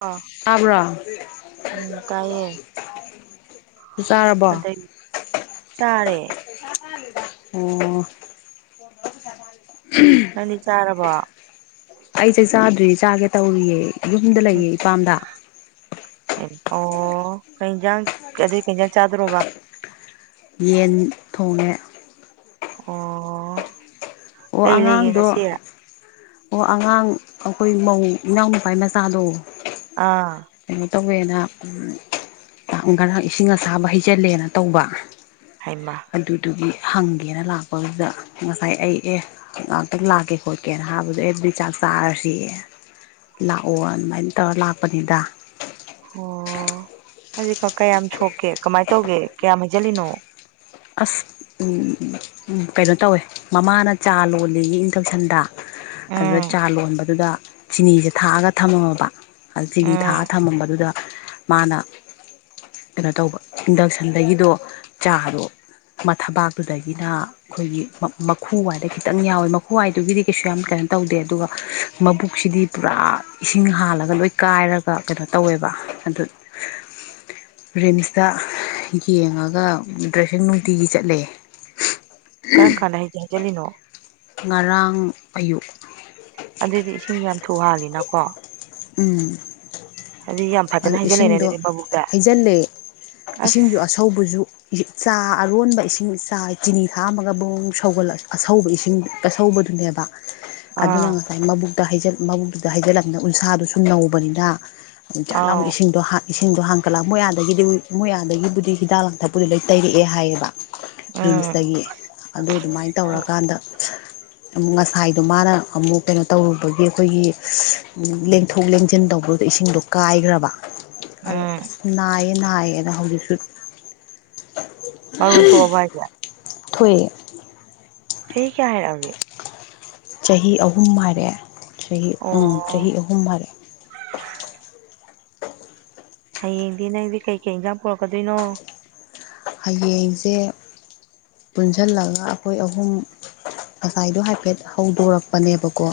ꯑꯥ ꯑꯕ꯭ꯔꯥ ꯎꯝ ꯇꯥꯏꯌꯦ ꯇꯔꯕ꯭ꯔꯥ ꯀꯗꯩ ꯆꯥꯔꯦ ꯄꯩꯁꯥ ꯊꯥꯗꯨꯏꯕ ꯑ‌ꯣ ꯅꯪꯗꯤ ꯆꯥꯔꯕꫭ ꯑꯩꯁꯦ ꯆꯥꯗ꯭ꯔꯤ ꯆꯥꯒꯦ ꯇꯧꯔꯤꯌꯦ ꯌꯨꯝꯗ ꯎꯝ ꯂꯩꯌꯦ ꯏꯄꯥꯝꯗ ꯑꯣ ꯀꯩꯏꯟꯖꯥꯟ ꯀꯩꯏꯟꯖꯥꯟ ꯆꯥꯗ꯭ꯔꯣꯕ ꯌꯦꯟ ꯊꯣꯡꯉꯦ ꯑꯣ ꯑꯣ ꯀꯩ ꯂꯩꯒꯦ ꯑꯉꯥꯡꯗꯣ ꯉꯁꯤ ꯑꯣ ꯑꯉꯥꯡ ꯑꯩꯈꯣꯏ ꯃꯧ ꯏꯅꯥꯎ ꯃꯄꯥ ꯃꯆꯥꯗꯣ ꯑꯥ ꯀꯩꯅꯣ ꯇꯧꯋꯦꯅ ꯉꯔꯥꯡ ꯏꯁꯤꯡ ꯑꯁꯥꯕ ꯍꯩꯖꯜꯂꯦꯅ ꯇꯧꯕ ꯍꯥꯏꯃ ꯑꯗꯨꯗꯨꯒꯤ ꯍꯪꯒꯦꯅ ꯂꯥꯛꯄꯗꯨꯗ ꯉꯁꯥꯏ ꯑꯩ ꯑꯦ ꯉꯥꯛꯇꯪ ꯂꯥꯛꯀꯦ ꯈꯣꯠꯀꯦꯅ ꯍꯥꯏꯕꯗꯣ ꯑꯩ ꯑꯗꯨꯗꯤ ꯆꯥꯛ ꯆꯥꯔꯁꯤꯌꯦ ꯂꯥꯛꯑꯣ ꯑꯗꯨꯃꯥꯏꯅ ꯇꯧꯔ ꯂꯥꯛꯄꯅꯤꯗ ꯑꯣ ꯍꯖꯀꯛ ꯀꯌꯥꯝ ꯁꯣꯛꯀꯦ ꯀꯃꯥꯏꯅ ꯇꯧꯒꯦ ꯀꯌꯥꯝ ꯍꯩꯖꯤꯜꯂꯤꯅꯣ ꯑꯁ ꯀꯩꯅꯣ ꯇꯧꯋꯦ ꯃꯃꯥꯅ ꯆꯥ ꯂꯣꯜꯂꯤꯌ‌ꯦ ꯆꯥꯛꯁꯟꯗ ꯑꯗꯨꯗ ꯎꯝ ꯆꯥ ꯂꯣꯟꯕꯗꯨꯗ ꯆꯤꯅꯤꯁꯦ ꯊꯥꯛꯑꯒ ꯊꯝꯃꯝꯕ ꯆꯤꯅꯤ ꯊꯥꯑ ꯎꯝ ꯊꯝꯃꯝꯕꯗꯨꯗ ꯃꯥꯅ ꯀꯩꯅꯣ ꯇꯧꯕ ꯏꯟꯗꯛꯁꯟꯗꯒꯤꯗꯣ ꯆꯥꯔ‌ꯧ ꯃ ꯊꯕꯥꯛꯇꯨꯗꯒꯤꯅ ꯑꯩꯈꯣꯏꯒꯤ ꯃꯈꯨꯋꯥꯏꯗꯨ ꯈꯤꯇꯪ ꯌꯥꯎꯋꯦ ꯃꯈꯨꯋꯥꯏꯗꯨꯒꯤꯗꯤ ꯀꯩꯁꯨ ꯌꯥꯝ ꯀꯩꯅꯣ ꯇꯧꯗꯦ ꯑꯗꯨꯒ ꯃꯕꯨꯛꯁꯤꯗꯤ ꯄꯨꯔꯥ ꯏꯁꯤꯡ ꯍꯥꯜꯂꯒ ꯂꯣꯏ ꯀꯥꯏꯔꯒ ꯀꯩꯅꯣ ꯇꯧꯋꯦꯕ ꯑꯗꯨ [inaudible] ꯔꯤꯝꯁꯇ ꯌꯦꯡꯉꯒ ꯗ꯭ꯔꯤꯐ ꯅꯨꯡꯇꯤꯒꯤ ꯆꯠꯂꯦ ꯀꯔꯝ ꯀꯥꯟꯗ ꯍꯩꯖꯤꯜꯂꯤꯅꯣ ꯉꯔꯥꯡ ꯑꯌꯨꯛ ꯑꯗꯨꯗꯤ ꯏꯁꯤꯡ ꯌꯥꯝ ꯊꯨꯍꯥꯜꯂꯤꯅꯀꯣ ꯎꯝ ꯌꯥꯝ ꯐꯖꯅ ꯑꯗꯨ ꯍꯩꯖꯤꯜꯂꯦꯅꯦ ꯏꯁꯤꯡꯗꯣ ꯑꯗꯨꯗꯤ ꯃꯕꯨꯛꯇ ꯍꯩꯖꯤꯜꯂꯦ ꯏꯁꯤꯡꯁꯨ ꯑꯁ ꯑꯁꯧꯕꯁꯨ ꯆꯥ ꯑꯔꯣꯟꯕ ꯏꯁꯤꯡ ꯆꯥꯏ ꯆꯤꯅꯤ ꯊꯥꯝꯃꯒ ꯕꯨꯟ ꯕꯨꯟ ꯁꯧꯒꯠꯂ ꯑꯁꯧꯕ ꯏꯁꯤꯡꯗꯣ ꯆꯁꯧꯕꯗꯨꯅꯦꯕ ꯑꯗꯨꯅ ꯑꯥ ꯉꯁꯥꯏ ꯃꯕꯨꯛꯇ ꯃꯕꯨꯛꯇꯨꯗ ꯍꯩꯖꯤꯜꯂꯝꯕꯅ ꯎꯟꯁꯥꯗꯨꯁꯨ ꯅꯧꯕꯅꯤꯅ ꯑꯗꯨꯝ ꯆꯥꯠꯂꯝ ꯑꯥꯎ ꯏꯁꯤꯡꯗꯣ ꯍꯥꯜ ꯏꯁꯤꯡꯗꯣ ꯍꯥꯡꯀꯠꯂꯛ ꯃꯣꯏ ꯑꯗꯒꯤꯗꯤ ꯃꯣꯏ ꯑꯥꯗꯒꯤꯕꯨꯗꯤ ꯍꯤꯗꯥꯛ ꯂꯥꯡꯊꯛꯄꯨꯗꯤ ꯂꯣꯏ ꯇꯩꯔꯛꯑꯦ ꯍꯥꯏꯌꯦꯕ ꯎꯝ ꯔꯤꯝꯁꯇꯒꯤ ꯑꯗꯨ ꯑꯗꯨꯃꯥꯏꯅ ꯎꯝ ꯇꯧꯔꯀꯥꯟꯗ ꯑꯃꯨꯛ ꯉꯁꯥꯏꯗꯣ ꯃꯥꯅ ꯑꯃꯨꯛ ꯀꯩꯅꯣ ꯇꯧꯔꯨꯕꯒꯤ ꯑꯩꯈꯣꯏꯒꯤ ꯂꯦꯡꯊꯣꯛ ꯂꯦꯡꯁꯤꯟ ꯇꯧꯕꯗ ꯏꯁꯤꯡꯗꯣ ꯀꯥꯏꯈ꯭ꯔꯕ ꯑꯗꫭ ꯎꯝ ꯑꯁ ꯅꯥꯏꯌꯦ ꯅꯥꯏꯌꯦꯅ ꯍꯧꯖꯤꯛꯁꯨ [unintelligible] ꯃꯔꫭꯟ ꯊꯣꯛꯑꯕꫭ ꯍꯥꯏꯁꯦ ꯊꯣꯏꯌꯦ ꯆꯍꯤ ꯀꯌꯥ ꯍꯥꯏꯔꯛꯑꯒꯦ ꯆꯍꯤ ꯑꯍꯨꯝ ꯍꯥꯏꯔꯛꯑꯦ ꯆꯍꯤ ꯑꯣ ꯎꯝ ꯆꯍꯤ ꯑꯍꯨꯝ ꯍꯥꯏꯔꯛꯑꯦ ꯍꯌꯦꯡꯗꯤ ꯅꯪꯗꯤ ꯀꯩꯀꯩ ꯏꯟꯖꯥꯡ ꯄꯨꯔꯛꯀꯗꯣꯏꯅꯣ ꯍꯌꯦꯡꯁꯦ ꯄꯨꯟꯁꯤꯜꯂꯒ ꯑꯩꯈꯣꯏ ꯑꯍꯨꯝ ꯉꯁꯥꯏꯗꯣ ꯍꯥꯏꯐꯦꯠ ꯍꯧꯗꯣꯔꯛꯄꯅꯦꯕꯀꯣ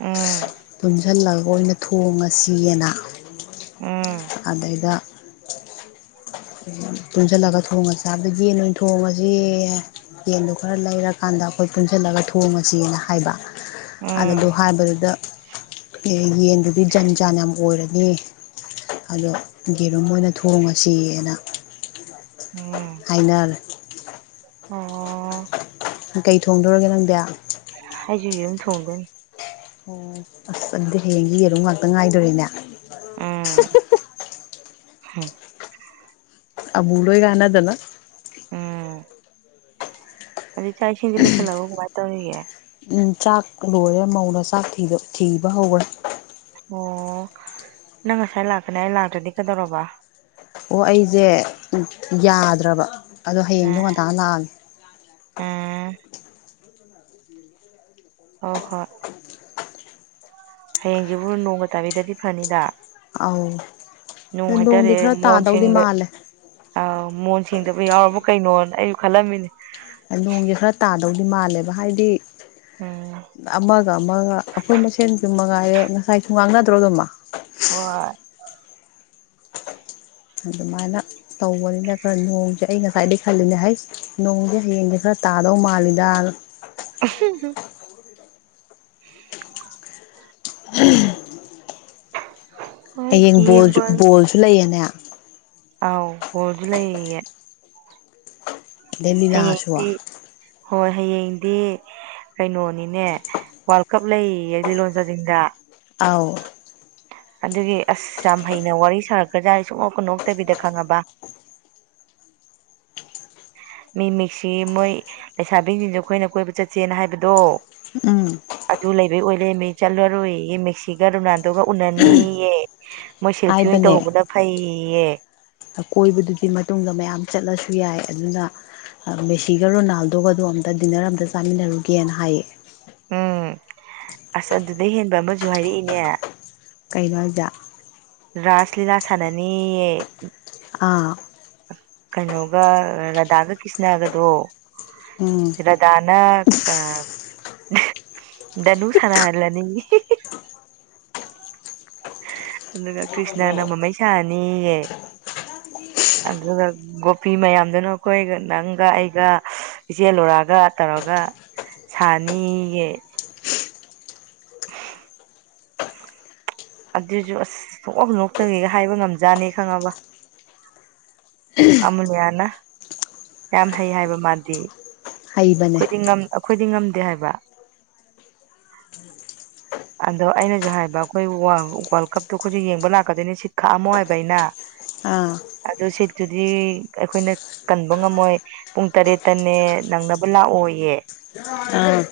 ꯎꯝ ꯄꯨꯟꯁꯤꯜꯂꯒ ꯑꯣꯏꯅ ꯊꯣꯡꯉꯁꯤꯅ ꯎꯝ ꯑꯗꯩꯗ ꯄꯨꯟꯁꯤꯜꯂꯒ ꯊꯣꯡꯉꯥꯁꯤ ꯍꯥꯏꯕꯗ ꯌꯦꯟ ꯑꫭꯏꯅ ꯊꯣꯡꯉꯥꯁꯤ ꯌꯦꯟꯗꯣ ꯈꯔ ꯂꯩꯔꯀꯥꯟꯗ ꯑꯩꯈꯣꯏ ꯄꯨꯟꯁꯤꯜꯂꯒ ꯊꯣꯡꯉꯁꯤꯅ ꯍꯥꯏꯕ ꯑꯗꯨꯗꯣ ꯎꯝ ꯍꯥꯏꯕꯗꯨꯗ ꯌꯦꯟꯗꯨꯗꯤ ꯖꯟ ꯖꯥꯟ ꯌꯥꯝ ꯑꯣꯏꯔꯅꯤ ꯑꯗꯣ ꯌꯦꯔꯨꯝ ꯑꯣꯏꯅ ꯊꯣꯡꯉꯁꯤꯅ ꯎꯝ ꯐꯥꯏꯅꯜ ꯑꯣ ꯀꯩ ꯊꯣꯡꯗꯣꯔꯒꯦ ꯅꯪꯗꯤ ꯑꯩꯁꯨ ꯌꯦꯔꯨꯝ ꯊꯣꯡꯗꯣꯏꯅꯤ ꯑꯣ ꯑꯁ ꯑꯗꯨꯗꯤ ꯍꯌꯦꯡꯒꯤ ꯌꯦꯔꯨꯝ ꯉꯥꯛꯇ ꯉꯥꯏꯗꯣꯔꯤꯅꯦ ꯎꯝꯝ ꯑꯕꯨꯂꯑꯕꯨ ꯂꯣꯏ ꯀꯅꯥꯗꯅ ꯍꯧꯖꯤꯛ ꯆꯥꯛ ꯏꯁꯤꯡꯁꯤ ꯂꯣꯏꯁꯤꯜꯂꯛꯑꯕꯣ ꯀꯃꯥꯏꯅ ꯇꯧꯔꯤꯒꯦ ꯎꯝ ꯆꯥꯛ ꯂꯣꯏꯔꯦ ꯃꯧꯅ ꯆꯥꯛ ꯊꯤꯕ ꯍꯧꯈ꯭ꯔꯦ ꯑꯣ ꯅꯪ ꯉꯁꯥꯏ ꯂꯥꯛꯀꯅꯤ ꯑꯩ ꯂꯥꯛꯇ꯭ꯔꯗꯤ ꯀꯩꯗꯧꯔꯕ ꯑꯣ ꯑꯩꯁꯦ ꯌꯥꯗ꯭ꯔꯕ ꯑꯗꯣ ꯍꯌꯦꯡꯗꯣ ꯉꯟꯇꯥ ꯂꯥꯛꯑꯒꯦ ꯎꯃꯝ ꯑꯣ ꯍꯣꯏ [unintelligible] ꯍꯌꯦꯡꯁꯤꯕꯨ ꯅꯣꯡꯒ ꯇꯥꯕꯤꯗꯗꯤ ꯐꯅꯤꯗ ꯑꯧ ꯅꯨꯡ ꯅꯣꯡꯗꯤ ꯍꯥꯏꯇꯥꯔꯦ ꯈꯔ ꯇꯥꯗꯧꯗꯤ ꯃꯣꯟꯁꯤꯡꯗ ꯃꯥꯜꯂꯦ ꯑ ꯃꯣꯟ ꯁꯦꯡꯗꯕ ꯌꯥꯎꯔꯕ ꯀꯩꯅꯣꯅ ꯑꯩꯁꯨ ꯈꯜꯂꯝꯃꯤꯅꯦ ꯅꯣꯡꯁꯦ ꯈꯔ ꯇꯥꯗꯧꯗꯤ ꯃꯥꯜꯂꯦꯕ ꯍꯥꯏꯗꯤ ꯎꯝ ꯑꯃꯒ ꯑꯃꯒ ꯑꯩꯈꯣꯏ ꯃꯁꯦꯟꯁꯨ ꯃꯉꯥꯏꯔꯦ ꯉꯁꯥꯏꯁꯨ ꯉꯥꯡꯅꯗ꯭ꯔꯣ ꯑꯗꯨꯃ ꯍꯣꯏ ꯑꯗꯨꯃꯥꯏꯅ ꯇꯧꯕꯅꯤꯅ ꯈꯔ ꯅꯣꯡꯁꯦ ꯑꯩ ꯉꯁꯥꯏꯗꯒꯤ ꯈꯜꯂꯤꯅꯦ ꯍꯥꯏꯁꯦ ꯅꯣꯡꯗꯤ ꯍꯌꯦꯡꯗꯤ ꯈꯔ ꯇꯥꯗꯧ ꯃꯥꯜꯂꯤꯗ [unintelligible] ꯍꯣꯏ ꯍꯌꯦꯡ ꯕꯣꯜꯁꯨ ꯌꯦꯡꯕ ꯕꯣꯜꯁꯨ ꯂꯩꯌꯦꯅꯦ ꯑꯥꯎ ꯕꫭꯜꯁꯨ ꯂꯩꯌꯦ ꯑꯗꯩ ꯂꯤꯂꯥꯁꯨ ꯍꯌꯦꯡꯗꯤ ꯍꯣꯏ ꯍꯌꯦꯡꯗꯤ ꯀꯩꯅꯣꯅꯤꯅꯦ ꯋꯥꯜ ꯀꯞ ꯂꯩꯌꯦꯌꯦ ꯂꯤꯂꯣꯡ ꯆꯥꯖꯤꯡꯗ ꯑꯥꯎ ꯑꯗꯨꯒꯤ ꯑꯁ ꯌꯥꯝ ꯍꯩꯅ ꯋꯥꯔꯤ ꯁꯥꯔꯛꯀ꯭ꯔꯖꯥꯠ ꯁꯨꯡꯅꯣꯛꯀ ꯅꯣꯛꯇꯕꯤꯗ ꯈꯪꯉꯕ ꯃꯤ ꯃꯤꯛꯁꯤ ꯃꯣꯏ ꯂꯩꯁꯥꯕꯤꯁꯤꯡꯁ ꯑꯩꯈꯣꯏꯅ ꯀꯣꯏꯕ ꯆꯠꯁꯦꯅ ꯍꯥꯏꯕꯗꯣ ꯎꯝ ꯑꯗꯨ ꯂꯩꯕꯩ ꯑꯣꯏ ꯂꯩꯔꯝꯃꯦ ꯆꯠꯂꯔꯣꯏꯌꯦ ꯃꯦꯛꯁꯤꯒ ꯔꯣꯅꯥꯜꯗꯣꯒ ꯎꯅꯅꯤꯌꯦ ꯃꯣꯏ ꯁꯦꯜꯐꯤ ꯑꯣꯏꯅ ꯇꯧꯍꯧꯕꯅ ꯐꯩꯌꯦꯌꯦ ꯑꯀꯣꯏꯕꯗꯨꯒꯤ ꯃꯇꯨꯡꯗ ꯃꯌꯥꯝ ꯆꯠꯂꯁꯨ ꯌꯥꯏ ꯑꯗꯨꯅ ꯃꯦꯁꯤꯒ ꯔꯣꯅꯥꯜꯗꯣꯒꯗꯣ ꯑꯝꯇ ꯗꯤꯟꯅꯔ ꯑꯝꯇ ꯆꯥꯃꯤꯟꯅꯔꯨꯒꯦꯅ ꯍꯥꯏꯌꯦ ꯎꯝ ꯑꯁ ꯑꯗꯨꯗꯩ ꯍꯦꯟꯕ ꯑꯃꯁꯨ ꯍꯥꯏꯔꯛꯏꯅꯦ ꯀꯩꯅꯣ ꯍꯥꯏꯖꯦ ꯔꯥꯁ ꯂꯤꯂꯥ ꯁꯥꯟꯅꯅꯦꯌꯦ ꯑꯥ ꯀꯩꯅꯣꯒ ꯔꯥꯙꯥꯒ ꯀ꯭ꯔꯤꯁꯅꯒꯗꯣ ꯎꯝ ꯔꯗꯥꯅ ꯑꯥ ꯗꯅꯨ ꯁꯥꯟꯅꯍꯜꯂꯅꯤꯌꯦ ꯑꯗꯨꯅ ꯀ꯭ꯔꯤꯁꯅꯅ ꯃꯃꯩ ꯁꯥꯍꯟꯅꯤꯌꯦ ꯑꯗꯨꯒ ꯒꯣꯄꯤ ꯃꯌꯥꯝꯗꯨꯅ ꯑꯩꯈꯣꯏꯒ ꯅꯪꯒ ꯑꯩꯒ ꯏꯆꯦ ꯅꯨꯔꯒ ꯇꯧꯔꯒ ꯁꯥꯅꯤꯌꯦ ꯑꯗꯨꯁꯨ ꯑꯁ ꯁꯨꯛꯅꯣꯛ ꯅꯣꯛꯇꯕꯤꯒ ꯍꯥꯏꯕ ꯉꯝꯖꯥꯠꯅꯤ ꯈꯪꯉꯕ ꯑꯃꯨꯂꯤꯌꯥꯅ ꯌꯥꯝ ꯍꯩ ꯍꯥꯏꯕ ꯃꯥꯗꯤ ꯍꯩꯕꯅꯦ ꯑꯩꯈꯣꯏꯗꯤ ꯉꯝ ꯑꯩꯈꯣꯏꯗꯤ ꯉꯝꯗꯦ ꯍꯥꯏꯕ ꯎꯝ [unintelligible] ꯑꯗꯣ ꯑꯩꯅꯁꯨ ꯍꯥꯏꯕ ꯑꯩꯈꯣꯏ ꯋꯥꯜ ꯋꯥꯜꯀꯞꯇꯣ ꯑꯩꯈꯣꯏꯁꯨ ꯌꯦꯡꯕ ꯂꯥꯛꯀꯗꯣꯏꯅꯤ ꯁꯤꯠ ꯈꯥꯛꯑꯝꯃꯣ ꯍꯥꯏꯕ ꯑꯩꯅ ꯑꯥ ꯑꯗꯨ ꯁꯤꯠꯇꯨꯗꯤ ꯑꯩꯈꯣꯏꯅ ꯀꯟꯕ ꯉꯝꯃꯣꯏ ꯄꯨꯡ ꯇꯔꯦꯠꯇꯅꯦ ꯅꯪꯅꯕ ꯂꯥꯛꯑꯣꯌꯦ ꯎꯝ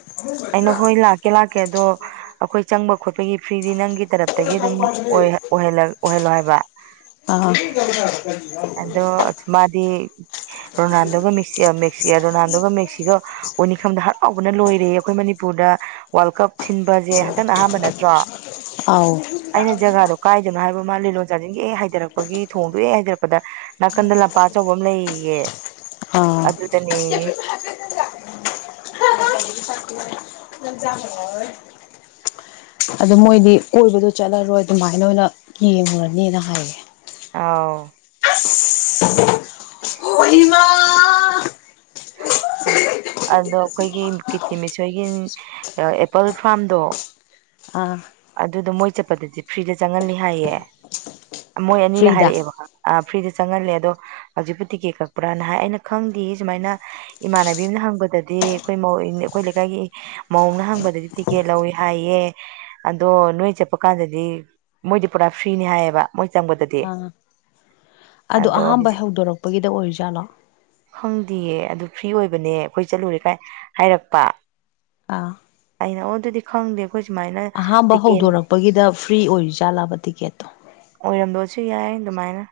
ꯑꯩꯅ ꯍꯣꯏ ꯂꯥꯛꯀꯦ ꯂꯥꯛꯀꯦ ꯑꯗꯣ ꯑꯩꯈꯣꯏ ꯆꯪꯕ ꯈꯣꯠꯄꯒꯤ ꯐ꯭ꯔꯤꯗꯤ ꯅꯪꯒꯤ ꯇꯔꯞ ꯇꯒꯤ ꯑꯗꯨꯝ ꯑꯣꯏ ꯑꯣꯏꯍꯜꯂ ꯑꫭꯏꯍꯜꯂꫭ ꯍꯥꯏꯕ ꯑꯥ [unintelligible] ꯑꯗꯣ ꯃꯥꯗꯤ ꯔꯣꯅꯥꯜꯗꯣꯒ ꯃꯦꯁꯤ ꯃꯁꯤꯑ ꯔꯣꯅꯥꯜꯗꯣꯒ ꯃꯦꯁꯤꯗꫭ ꯎꯅꯤ ꯈꯟꯕꯗ ꯍꯔꯥꯎꯕꯅ ꯂꯣꯏꯔꯦꯌꯦ ꯑꯩꯈꯣꯏ ꯃꯅꯤꯄꯨꯔꯗ ꯋꯥꯔꯜ ꯀꯞ ꯁꯤꯟꯕꯖꯦ ꯍꯟꯗꯛꯅ ꯑꯍꯥꯟꯕ ꯅꯠꯇ꯭ꯔꯣ ꯑꯥꯎ ꯀꯥꯏꯗꯅ ꯍꯥꯏꯕ ꯃꯥ ꯂꯤꯂꯣꯡ ꯆꯥꯖꯤꯡꯒꯤ ꯑꯦ ꯍꯩꯗꯔꯛꯄꯒꯤ ꯊꯣꯡꯗꯣ ꯍꯦꯛ ꯍꯥꯏꯗ ꯄꯗ ꯅꯥꯀꯟꯗ ꯂꯝꯄꯥꯛ ꯑꯆꯧꯕ ꯑꯃ ꯂꯩꯌꯦꯌꯦ ꯑꯗꯨꯗꯅꯦꯌꯦ ꯖꯣꯏ [unintelligible] ꯑꯗꯨ ꯃꯣꯏꯗꯤ ꯀꯣꯏꯕꯗꯨ ꯆꯠꯂꯔꯣꯏ ꯑꯗꯨꯃꯥꯏꯅ ꯑꯣꯏꯅ ꯌꯦꯡꯉꯨꯔꯅꯤ ꯍꯥꯏꯌꯦ ꯑꯥꯎ ꯍꫭ ꯏꯃꯥ ꯑꯗꯣ ꯑꯩꯈꯣꯏꯒꯤ ꯀꯤꯇꯤꯃꯤꯁꯣꯏꯒꯤ ꯑꯦꯄꯜ ꯐꯥꯝꯗꯣ ꯑꯥ ꯑꯗꯨꯗꯣ ꯃꯣꯏ ꯆꯠꯄꯗꯗꯤ ꯐ꯭ꯔꯤꯗ ꯆꯪꯍꯜꯂꯤ ꯍꯥꯏꯌꯦ ꯃꯣꯏ ꯑꯅꯤꯅ ꯐ꯭ꯔꯤꯗ ꯍꯥꯏꯔꯛꯑꯦꯕ ꯑ ꯐ꯭ꯔꯤꯗ ꯆꯪꯍꯜꯂꯦ ꯑꯗꯣ ꯍꯧꯖꯤꯛꯄꯨ ꯇꯤꯛꯀꯦꯠ ꯀꯛꯄ꯭ꯔꯥꯅ ꯍꯥꯏ ꯑꯩꯅ ꯈꯪꯗꯦ ꯁꯨꯃꯥꯏꯅ ꯏꯃꯥꯟꯅꯕꯤ ꯑꯝꯅ ꯍꯪꯕꯗꯗꯤ ꯑꯩꯈꯣꯏ ꯃꯧ ꯑꯩꯈꯣꯏ ꯂꯩꯀꯥꯏꯒꯤ ꯃꯧ ꯑꯃꯅꯥ ꯍꯪꯕꯗꯗꯤ ꯇꯤꯀꯦꯠ ꯂꯧꯋꯦ ꯍꯥꯏꯌꯦ ꯑꯗꯣ ꯅꯣꯏ ꯆꯠꯄ ꯀꯥꯟꯗꯗꯤ ꯃꯣꯏꯗꯤ ꯄꯨꯔꯥ ꯐ꯭ꯔꯤꯅꯤ ꯍꯥꯏꯌꯦꯕ ꯃꯣꯏ ꯆꯪꯕꯗꯗꯤ ꯑꯥ ꯑꯗꯣ ꯑꯍꯥꯟꯕ ꯍꯧꯗꯣꯔꯛꯄꯒꯤꯗ ꯑꯣꯏꯔꯤꯖꯥꯠꯂꯣ ꯈꯪꯗꯤꯌꯦ ꯑꯗꯨ ꯐ꯭ꯔꯤ ꯑꯣꯏꯕꯅꯦ ꯑꯩꯈꯣꯏ ꯆꯠꯂꯨꯔꯦ ꯀꯥꯏ ꯍꯥꯏꯔꯛꯄ ꯑꯥ ꯑꯩꯅ ꯑꯣ ꯑꯗꯨꯗꯤ ꯈꯪꯗꯦ ꯑꯈꯣꯏ ꯁꯨꯃꯥꯏꯅ ꯑꯍꯥꯝꯕ ꯇꯤꯀꯦꯠ ꯍꯧꯗꯣꯔꯛꯄꯒꯤꯗ ꯐ꯭ꯔꯤ ꯑꯣꯏꯔꯤꯖꯥꯠꯂꯥꯕ ꯇꯤꯛꯀꯦꯠꯇꯣ ꯑꯣꯏꯔꯝꯕꯁꯨ ꯌꯥꯏ ꯑꯗꯨꯃꯥꯏꯅ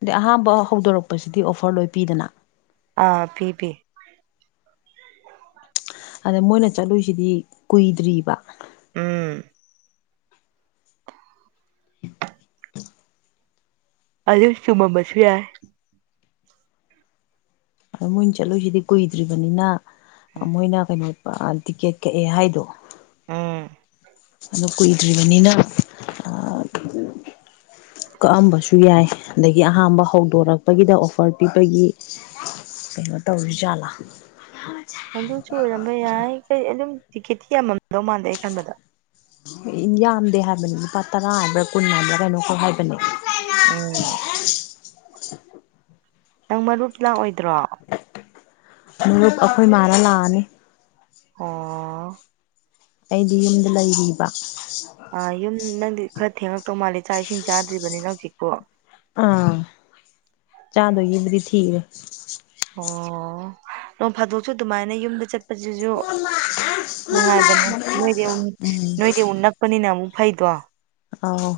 ꯑꯗꯗꯤ ꯑꯍꯥꯥꯟꯕ ꯍꯧꯗꯣꯔꯛꯄꯁꯤꯗꯤ ꯑꯣꯐꯔ ꯂꯣꯏ ꯄꯤꯗꯅ꯫ ꯑꯥ ꯄꯤ ꯄꯤ ꯑꯗ ꯃꯣꯏꯅ ꯆꯠꯂꯨꯁꯤꯗꯤ ꯀꯨꯏꯗ꯭ꯔꯤꯕ ꯎꯝ ꯑꯗꯨ ꯆꯨꯝꯃꯝꯕꯁꯨ ꯌꯥꯏ ꯑꯗꯣ ꯃꯣꯏꯅ ꯆꯠꯂꯨꯁꯤꯗꯤ ꯀꯨꯏꯗ꯭ꯔꯤꯕꯅꯤꯅ ꯃꯣꯏꯅ ꯀꯩꯅꯣ ꯇꯤꯛꯀꯦꯠ ꯀꯛꯑꯦ ꯍꯥꯏꯗꯣ ꯎꯝ ꯑꯗꯨ ꯀꯨꯏꯗ꯭ꯔꯤꯕꯅꯤꯅ ꯑꯥ [inaudible] ꯀꯛꯑꯝꯕꯁꯨ ꯌꯥꯏ ꯑꯗꯒꯤ ꯑꯍꯥꯝꯕ ꯍꯧꯗꯣꯔꯛꯄꯒꯤꯗ ꯑꯣꯐꯔ ꯄꯤꯕꯒꯤ ꯀꯩꯅꯣ ꯇꯧꯔꯤ ꯖꯥꯠꯂꯥ ꯑꯗꯨꯁꯨ ꯑꯣꯏꯔꯝꯕ ꯌꯥꯏ ꯀꯩ ꯑꯗꯨꯝ ꯇꯤꯀꯦꯠꯇꯤ ꯌꯥꯝꯃꯝꯗꯧ ꯃꯥꯟꯗꯦ ꯑꯩ ꯈꯟꯕꯗ ꯫ ꯌꯥꯝꯗꯦ ꯍꯥꯏꯕꯅꯦ ꯂꯨꯄꯥ ꯇꯔꯥ ꯍꯥꯏꯕ꯭ꯔꯥ ꯀꯨꯟ ꯍꯥꯏꯕ꯭ꯔꯥ ꯀꯩꯅꯣ ꯈꯛ ꯍꯥꯏꯕꯅꯦ ꯫ ꯎꯝ ꯅꯪ ꯃꯔꯨꯞ ꯂꯥꯛꯑꯣꯏꯗ꯭ꯔꯣ ꯃꯔꯨꯞ ꯑꯩꯈꯣꯏ ꯃꯥꯅ ꯂꯥꯛꯑꯅꯤ ꯑꯣ ꯑꯩꯗꯤ ꯌꯨꯝꯗ ꯂꯩꯔꯤꯕ ꯑ ꯌꯨꯝ ꯅꯪꯗꯤ ꯈꯔ ꯊꯦꯡꯉꯛꯇꯧ ꯃꯥꯜꯂꯦ ꯆꯥꯛ ꯏꯁꯤꯡ ꯆꯥꯗ꯭ꯔꯤꯕꯅꯤꯅ ꯍꯧꯖꯤꯛꯄꫭ ꯑꯥ ꯆꯥꯗꯣꯏꯒꯤꯕꯨꯗꯤ ꯊꯤꯔꯦ ꯑꯣ ꯅꯣꯡ ꯐꯥꯗꯣꯛꯁꯨ ꯑꯗꯨꯃꯥꯏꯅ ꯌꯨꯝꯗ ꯆꯠꯄꯁꯤꯁꯨ ꯅꯨꯡꯉꯥꯏꯕꯅꯦ ꯅꯣꯏꯗꯤ ꯎ ꯎꯝ ꯅꯣꯏꯗꯤ ꯎꯟ ꯅꯛꯄꯅꯤꯅ ꯑꯃꯨꯛ ꯐꯩꯗꯣ ꯫ ꯑꯥꯎ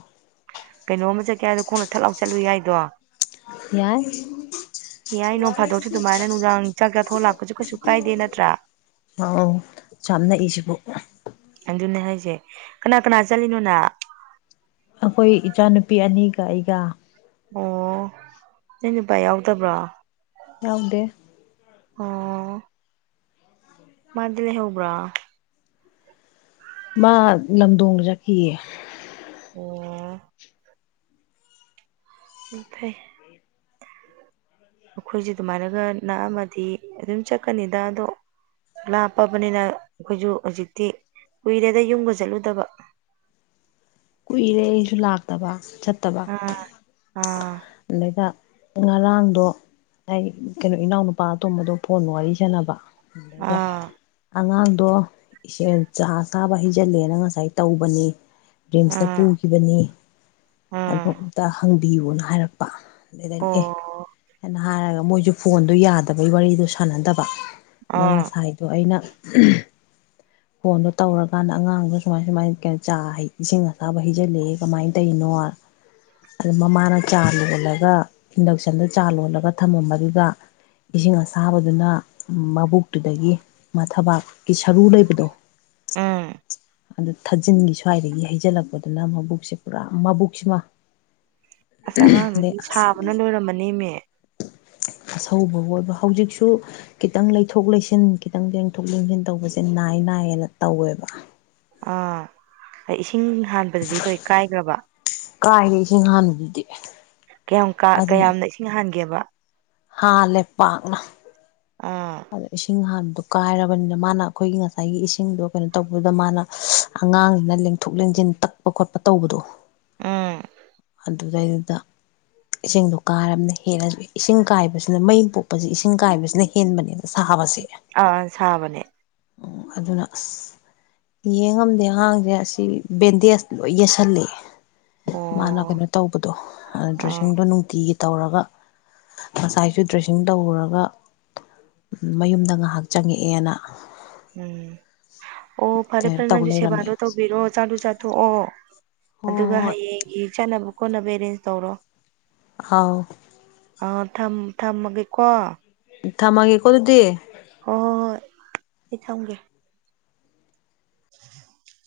ꯀꯩꯅꯣꯝ ꯆꯠꯀꯦ ꯍꯥꯏꯗꯣ ꯈꯣꯡꯅ ꯊꯠ ꯂꯥꯎ ꯆꯠꯂꯨ ꯌꯥꯏꯗꯣ ꯌꯥꯏ ꯌꯥꯏ ꯅꯣꯡ ꯐꯥꯗꯣꯛꯁꯨ ꯑꯗꯨꯃꯥꯏꯅ ꯅꯨꯡꯗꯥꯡ ꯆꯥꯛ ꯆꯥꯊꯣꯛ ꯂꯥꯛꯄꯁꯨ ꯀꯩꯁꯨ ꯀꯥꯏꯗꯦ ꯅꯠꯇ꯭ꯔꯥ ꯑ ꯆꯝ ꯅꯛꯏꯁꯤꯕꯨ ꯑꯗꯨꯅꯦ ꯍꯥꯏꯁꯦ ꯀꯅꯥ ꯀꯅꯥ ꯆꯠꯂꯤꯅꯣꯅ ꯑꯩꯈꯣꯏ ꯏꯆꯥꯅꯨꯄꯤ ꯑꯅꯤꯒ ꯑꯩꯒ ꯑꯣ ꯅ ꯅꯨꯄꯥ ꯌꯥꯎꯗꯕ꯭ꯔꯣ ꯌꯥꯎꯗꯦ ꯑꯣ ꯃꯥꯗꯤ ꯂꯩꯍꯧꯕ꯭ꯔꯣ ꯫ ꯃꯥ ꯂꯝꯗꯣꯡꯗ ꯆꯠꯈꯤꯌꯦ ꯑꯣ ꯐꯩ ꯐꯩ ꯑꯩꯈꯣꯏꯁꯨ ꯑꯗꯨꯃꯥꯏꯅꯒ ꯅꯥꯛ ꯑꯃꯗꯤ ꯑꯗꯨꯝ ꯆꯠꯀꯅꯤꯗ ꯑꯗꯣ ꯂꯥꯞꯄꯕꯅꯤꯅ ꯑꯩꯈꯣꯏꯁꯨ ꯍꯧꯖꯤꯛꯇꯤ ꯀꯨꯏꯔꯦꯗ ꯌꯨꯝꯒ ꯆꯠꯂꯨꯗꯕ ꯀꯨꯏꯔꯦ ꯑꯩꯁꯨ ꯂꯥꯛꯇꯕ ꯆꯠꯇꯕ ꯑꯥ ꯑꯥ ꯑꯗꯩꯗ ꯉꯔꯥꯡꯗꯣ ꯑꯩ ꯀꯩꯅꯣ ꯏꯅꯥꯎ ꯅꯨꯨꯄꯥ ꯑꯇꯣꯝꯕꯗꯣ ꯐꯣꯟ ꯋꯥꯔꯤ ꯁꯥꯟꯅꯕ ꯑꯗꯨꯗꯩꯗ ꯑꯥ ꯑꯉꯥꯡꯗꯣ ꯏꯆꯦ ꯆꯥ ꯁꯥꯕ ꯍꯩꯖꯜꯂꯦꯅ ꯉꯁꯥꯏ ꯇꯧꯕꯅꯤ ꯔꯤꯝꯁꯇ ꯑꯥ ꯄꯨꯈꯤꯕꯅꯤ ꯑ ꯑꯥ ꯑꯝꯇ ꯍꯪꯕꯤꯌꯨꯅ ꯍꯥꯏꯔꯛꯄ ꯑꯗꯨꯗꯗꯩꯅ ꯑꯦ ꯑꯣ ꯍꯥꯏꯅ ꯍꯥꯏꯔꯒ ꯃꯣꯏꯁꯨ ꯐꯣꯟꯗꯣ ꯌꯥꯗꯕꯒꯤ ꯋꯥꯔꯤꯗꯣ ꯁꯥꯟꯅꯗꯕ ꯑꯥ ꯅꯉꯁꯥꯏ ꯑꯗꯣ ꯑꯩꯅ ꯐꯣꯟꯗꯣ ꯇꯧꯔꯀꯥꯟꯗ ꯑꯉꯥꯡꯗꯣ ꯁꯨꯃꯥꯏ ꯁꯨꯃꯥꯏꯅ ꯀꯩꯅꯣ ꯆꯥ ꯍꯩ ꯏꯁꯤꯡ ꯑꯁꯥꯕ ꯍꯩꯖꯤꯜꯂꯛꯦ ꯀꯃꯥꯏꯅ ꯇꯧꯔꯤꯅꯣ ꯑꯗꯨ ꯃꯃꯥꯅ ꯆꯥ ꯂꯣꯜꯂꯒ ꯏꯟꯗꯛꯁꯟꯗ ꯆꯥ ꯂꯣꯜꯂꯒ ꯊꯝꯃꯝꯕꯗꯨꯗ ꯏꯁꯤꯡ ꯑꯁꯥꯕꯗꯨꯅ ꯃꯕꯨꯛꯇꯨꯗꯒꯤ ꯃꯊꯕꯥꯛꯀꯤ ꯁꯔꯨ ꯂꯩꯕꯗꯣ ꯎꯝ ꯑꯗꯨ ꯊꯥꯖꯤꯟꯒꯤ ꯁ꯭ꯋꯥꯏꯔꯌꯦ ꯍꯩꯖꯤꯜꯂꯛꯄꯗꯨꯅ ꯃꯕꯨꯛꯁꯦ ꯄꯨꯔꯥ ꯃꯕꯨꯛꯁꯤꯃ ꯑꯗꯩ ꯑꯁ ꯑꯗꯨꯅ ꯂꯣꯏꯔꯝꯃꯅꯤ ꯏꯃꯦ ꯑꯁꯧꯕꯕꯨ ꯑꯣꯏꯕ ꯍꯧꯖꯤꯛꯁꯨ ꯈꯤꯇꯪ ꯂꯩꯊꯣꯛ ꯂꯩꯁꯤꯟ ꯈꯤꯇꯪ ꯂꯦꯡꯊꯣꯛ ꯌꯦꯡꯁꯤꯟ ꯇꯧꯕꯁꯦ ꯅꯥꯏ ꯅꯥꯏꯌꯦꯅ ꯇꯧꯋꯦꯕ ꯑꯥ ꯏꯁꯤꯡ ꯍꯥꯟꯕꯗꯗꯤ ꯂꯣꯏ ꯀꯥꯏꯈ꯭ꯔꯕ ꯀꯥꯏꯔꯦ ꯏꯁꯤꯡ ꯍꯥꯟꯕꯗꯨꯗꯤ ꯀꯌꯥꯝ ꯀꯌꯥꯝꯅ ꯏꯁꯤꯡ ꯍꯥꯟꯒꯦꯕ ꯍꯥꯥ ꯂꯦꯞ ꯄꯥꯅ ꯑꯥ ꯑꯗꯣ ꯏꯁꯤꯡ ꯍꯥꯟꯕꯗꯣ ꯀꯥꯏꯔꯕꯅꯤꯅ ꯃꯥꯅ ꯑꯩꯈꯣꯏꯒꯤ ꯉꯁꯥꯏꯒꯤ ꯏꯁꯤꯡꯗꯣ ꯀꯩꯅꯣ ꯇꯧꯕꯗꯨꯗ ꯃꯥꯅ ꯑꯉꯥꯡꯁꯤꯅ ꯂꯦꯡꯊꯣꯛ ꯂꯦꯡꯁꯤꯟ ꯇꯛꯄ ꯈꯣꯠꯄ ꯇꯧꯕꯗꯣ ꯎꯝ ꯑꯗꯨꯗꯩꯗꯨꯗ ꯏꯁꯤꯡꯗꯣ ꯀꯥꯔꯕꯅ ꯍꯦꯜꯂꯁꯨ ꯏꯁꯤꯡ ꯀꯥꯏꯕꯁꯤꯅ ꯃꯩ ꯄꯣꯛꯄꯁꯤ ꯏꯁꯤꯡ ꯀꯥꯏꯕꯁꯤꯅ ꯍꯦꯟꯕꯅꯦ ꯁꯥꯕꯁꯦ ꯑꯥ ꯁꯥꯕꯅꯦ ꯎꯝ ꯑꯗꯨꯅ ꯑꯁ ꯌꯦꯡꯉꯝꯗꯦ ꯑꯉꯥꯡꯁꯦ ꯑꯁꯤ ꯕꯦꯟꯗꯦꯖ ꯂꯣꯏ ꯌꯦꯁꯜꯂꯦ ꯃꯥꯅ ꯑꯣ ꯀꯩꯅꯣ ꯇꯧꯕꯗꯣ ꯑꯥ ꯗ꯭ꯔꯦꯁꯤꯡꯗꯣ ꯅꯨꯡꯇꯤꯒꯤ ꯇꯧꯔꯒ ꯉꯁꯥꯏꯁꯨ ꯗ꯭ꯔꯦꯁꯤꯡ ꯇꯧꯔꯒ ꯃꯌꯨꯝꯗ ꯉꯥꯏꯍꯥꯛ ꯆꯪꯉꯛꯑꯦꯅ ꯎꯝ ꯑꯣ ꯐꯔꯦ ꯀꯩꯅꯣ ꯐꯔꯦ ꯇꯧ ꯅꯪꯁꯨ ꯂꯩꯔꯝꯃꯦ ꯁꯦꯕꯥꯗꯣ ꯇꯧꯕꯤꯔꯣꯑꯣ ꯆꯥꯂꯨ ꯆꯥꯊ ꯑꯣ ꯍꯣꯏ ꯑꯗꯨꯒ ꯍꯣꯏ ꯍꯌꯦꯡꯒꯤ ꯆꯠꯅꯕ ꯈꯣꯠꯅꯕ ꯑꯦꯔꯦꯟ ꯇꯧꯔꯣ ꯍꯥꯎ ꯑꯥ ꯊꯝ ꯊꯝꯃꯒꯦꯀꯣ ꯊꯃꯒꯦ ꯀꯣ ꯑꯥꯗꯨꯗꯤ ꯍꯣꯏ ꯍꯣꯏ ꯍꯣꯏ ꯑꯩ ꯊꯝꯒꯦ [inaudible]